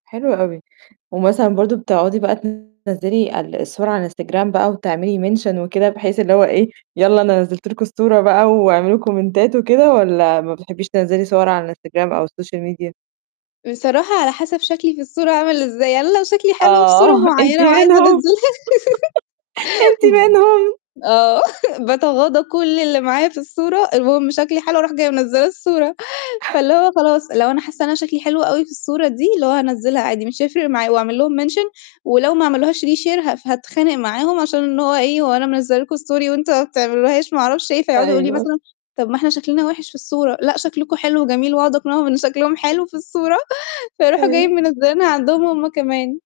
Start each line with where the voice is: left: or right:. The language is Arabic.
right: حلو أوي، ومثلًا برضه بتقعدي بقى تنزّلي ال الصور على الإنستجرام بقى وتعملي mention وكده بحيث اللي هو إيه، "يالّا أنا نزلت لكم الصورة بقى، واعملوا كومنتات."، وكده والّا ما بتحبيش تنزلي صور على الإنستجرام أو السوشيال ميديا؟
left: بصراحة على حسب شكلي في الصورة عامل إزاي يعني أنا لو شكلي حلو في صورة
right: آه أنتِ
left: معينة وعايزة
right: منهم؟
left: أنزّلها.
right: أنتِ
left: ب
right: منهم؟
left: آه باتغاضى كلّ اللي معايا في الصورة، المهم شكلي حلو اروح جاية منزّلة الصورة. فاللي هو خلاص لو أنا حاسة إن أنا شكلي حلو أوي في الصورة دي، اللي هو هانزّلها عادي مش هيفرق معايا، وأعمل لهم mention ولو ما عملوهاش reshare ها هاتخانق معاهم، عشان اللي هو إيه، "هو أنا منزّلة لكم story وانتم ما بتعملوهاش ما اعرفش إيه؟"، فيقعدوا يقولوا لي
right: أيوه.
left: مثلًا: "طب ما إحنا شكلنا وحش في الصورة."، "لأ شكلكم حلو و جميل."، وأقعد أقنعهم إن شكلهم حلو في الصورة، فيروحوا
right: أيوه.
left: جايين منزّلينها عندهم هم كمان.